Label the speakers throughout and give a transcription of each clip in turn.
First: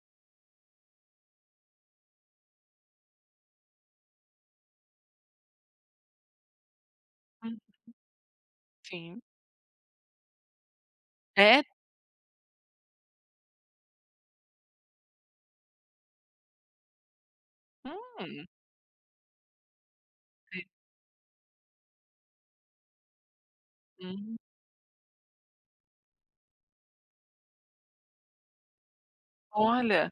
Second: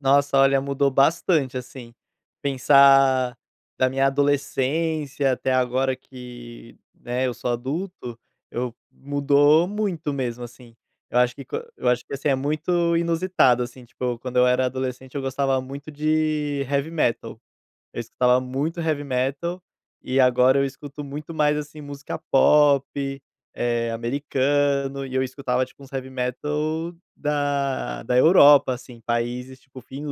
Speaker 1: Nossa, olha, mudou bastante assim. Pensar da minha adolescência até agora, que, né, eu sou
Speaker 2: Uhum,
Speaker 1: adulto, eu
Speaker 2: sim.
Speaker 1: mudou muito mesmo. Assim, eu acho que
Speaker 2: É.
Speaker 1: quando eu acho que assim é muito inusitado, assim, tipo, quando eu era adolescente eu gostava muito de heavy metal, eu escutava
Speaker 2: Hum.
Speaker 1: muito heavy metal, e agora
Speaker 2: É.
Speaker 1: eu escuto muito mais, assim, música pop, eh,
Speaker 2: Hum.
Speaker 1: americana. E eu escutava tipo uns heavy metal da da Europa, países tipo
Speaker 2: Olha,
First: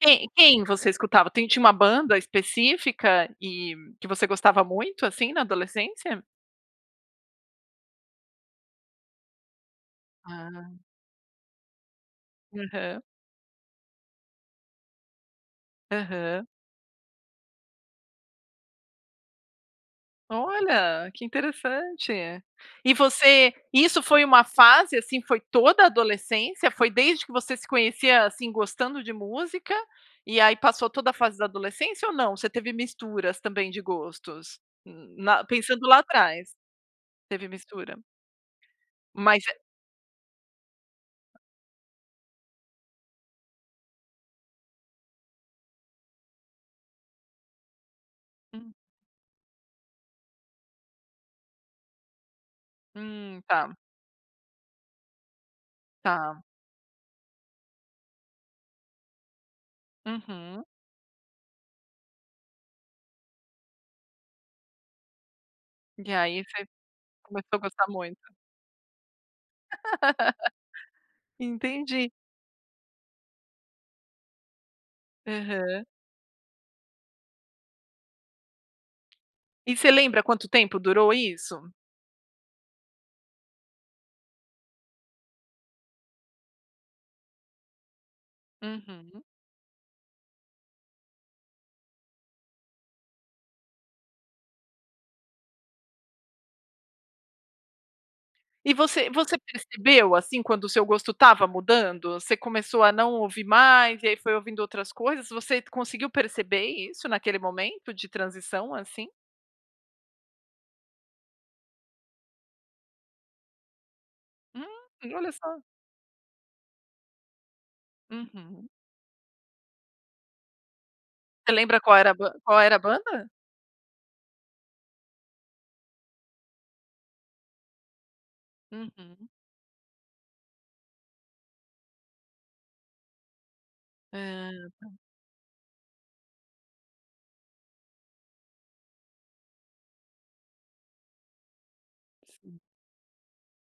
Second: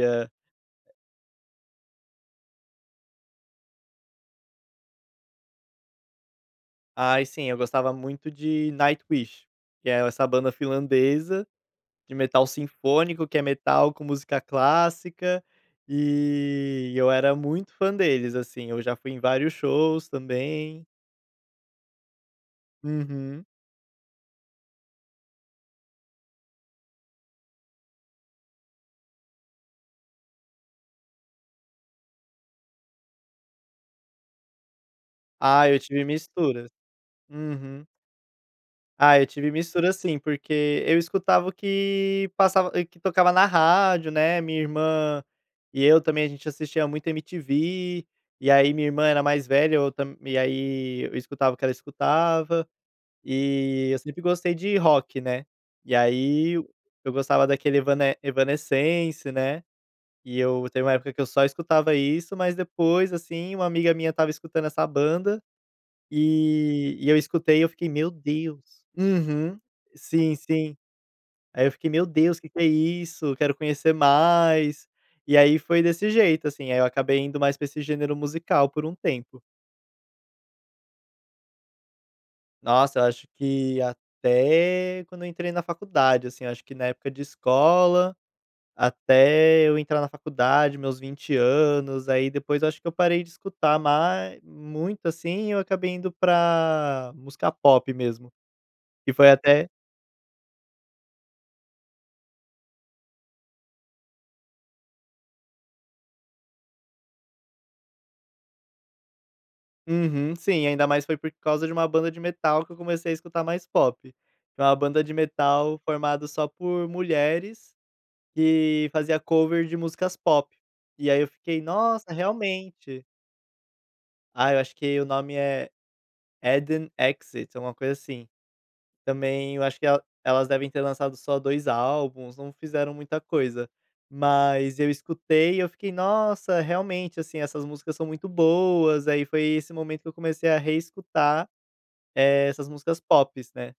Speaker 2: quem quem você escutava? Tem tinha uma banda específica e que você gostava muito assim na adolescência?
Speaker 1: Aí sim, eu gostava muito de Nightwish, que é essa banda
Speaker 2: Ah.
Speaker 1: finlandesa, de metal
Speaker 2: Aham.
Speaker 1: sinfônico que é metal com música clássica,
Speaker 2: Aham.
Speaker 1: e eu era muito fã deles assim, eu já fui em vários shows também.
Speaker 2: Olha, que interessante. E
Speaker 1: Uhum.
Speaker 2: você isso foi uma fase, assim, foi toda a adolescência, foi desde que você se conhecia, assim, gostando de música, e aí passou toda a fase da adolescência ou não? Você teve misturas também de gostos? Hum.
Speaker 1: Ah eu
Speaker 2: Pensando lá
Speaker 1: tive
Speaker 2: atrás.
Speaker 1: mistura.
Speaker 2: Teve
Speaker 1: Uhum.
Speaker 2: mistura.
Speaker 1: Ah, eu
Speaker 2: Mas
Speaker 1: tive
Speaker 2: é
Speaker 1: mistura sim, porque eu escutava o que passava que tocava na rádio, né, minha irmã, e eu também. A gente assistia muito MTV, e
Speaker 2: Hum.
Speaker 1: aí minha irmã era mais velha, eu tam aí escutava o que ela escutava,
Speaker 2: Hum, tá.
Speaker 1: e eu sempre gostei de rock, né. E
Speaker 2: Tá.
Speaker 1: aí eu gostava daquele Evane Evanescence, né. E
Speaker 2: Uhum.
Speaker 1: eu teve uma época que eu só escutava isso, mas depois, assim, uma amiga minha estava escutando essa banda,
Speaker 2: E aí você
Speaker 1: e e eu
Speaker 2: começou a
Speaker 1: escutei, eu
Speaker 2: gostar
Speaker 1: fiquei: meu
Speaker 2: muito.
Speaker 1: Deus. Uhum. Sim, sim. Aí eu fiquei: meu
Speaker 2: Entendi.
Speaker 1: Deus, que que é isso, quero conhecer mais. E aí foi
Speaker 2: Aham.
Speaker 1: desse jeito, assim, aí eu acabei indo mais pra esse gênero musical por um tempo.
Speaker 2: E você lembra quanto tempo durou isso?
Speaker 1: Nossa, acho que até quando eu entrei na faculdade assim, acho que na época de escola,
Speaker 2: Uhum.
Speaker 1: até eu entrar na faculdade, meus 20 aí depois eu acho que eu parei de escutar mais muito assim, eu acabei indo pra música pop mesmo.
Speaker 2: E você
Speaker 1: E foi
Speaker 2: você
Speaker 1: até
Speaker 2: percebeu, assim, quando o seu gosto estava mudando? Você começou a não ouvir mais e aí foi ouvindo outras coisas? Você conseguiu perceber isso naquele momento de transição, assim?
Speaker 1: Uhum sim, ainda mais foi por causa de uma banda de metal que eu comecei a escutar mais pop. É uma banda de
Speaker 2: Hum. Olha só.
Speaker 1: metal formado só por mulheres,
Speaker 2: Uhum.
Speaker 1: que fazia cover de músicas pop. E aí eu
Speaker 2: Você
Speaker 1: fiquei
Speaker 2: lembra qual
Speaker 1: nossa,
Speaker 2: era qual era a
Speaker 1: realmente.
Speaker 2: banda?
Speaker 1: Ah, eu acho que o nome é Addon Exit, é uma coisa assim.
Speaker 2: Uhum.
Speaker 1: Também eu acho que elas elas devem ter lançado só dois álbuns, não fizeram muita coisa, mas eu
Speaker 2: Ah.
Speaker 1: escutei e eu fiquei: nossa, realmente, assim, essas músicas são muito boas. Aí foi esse momento que eu comecei a reescutar
Speaker 2: Sim.
Speaker 1: essas músicas pops, né.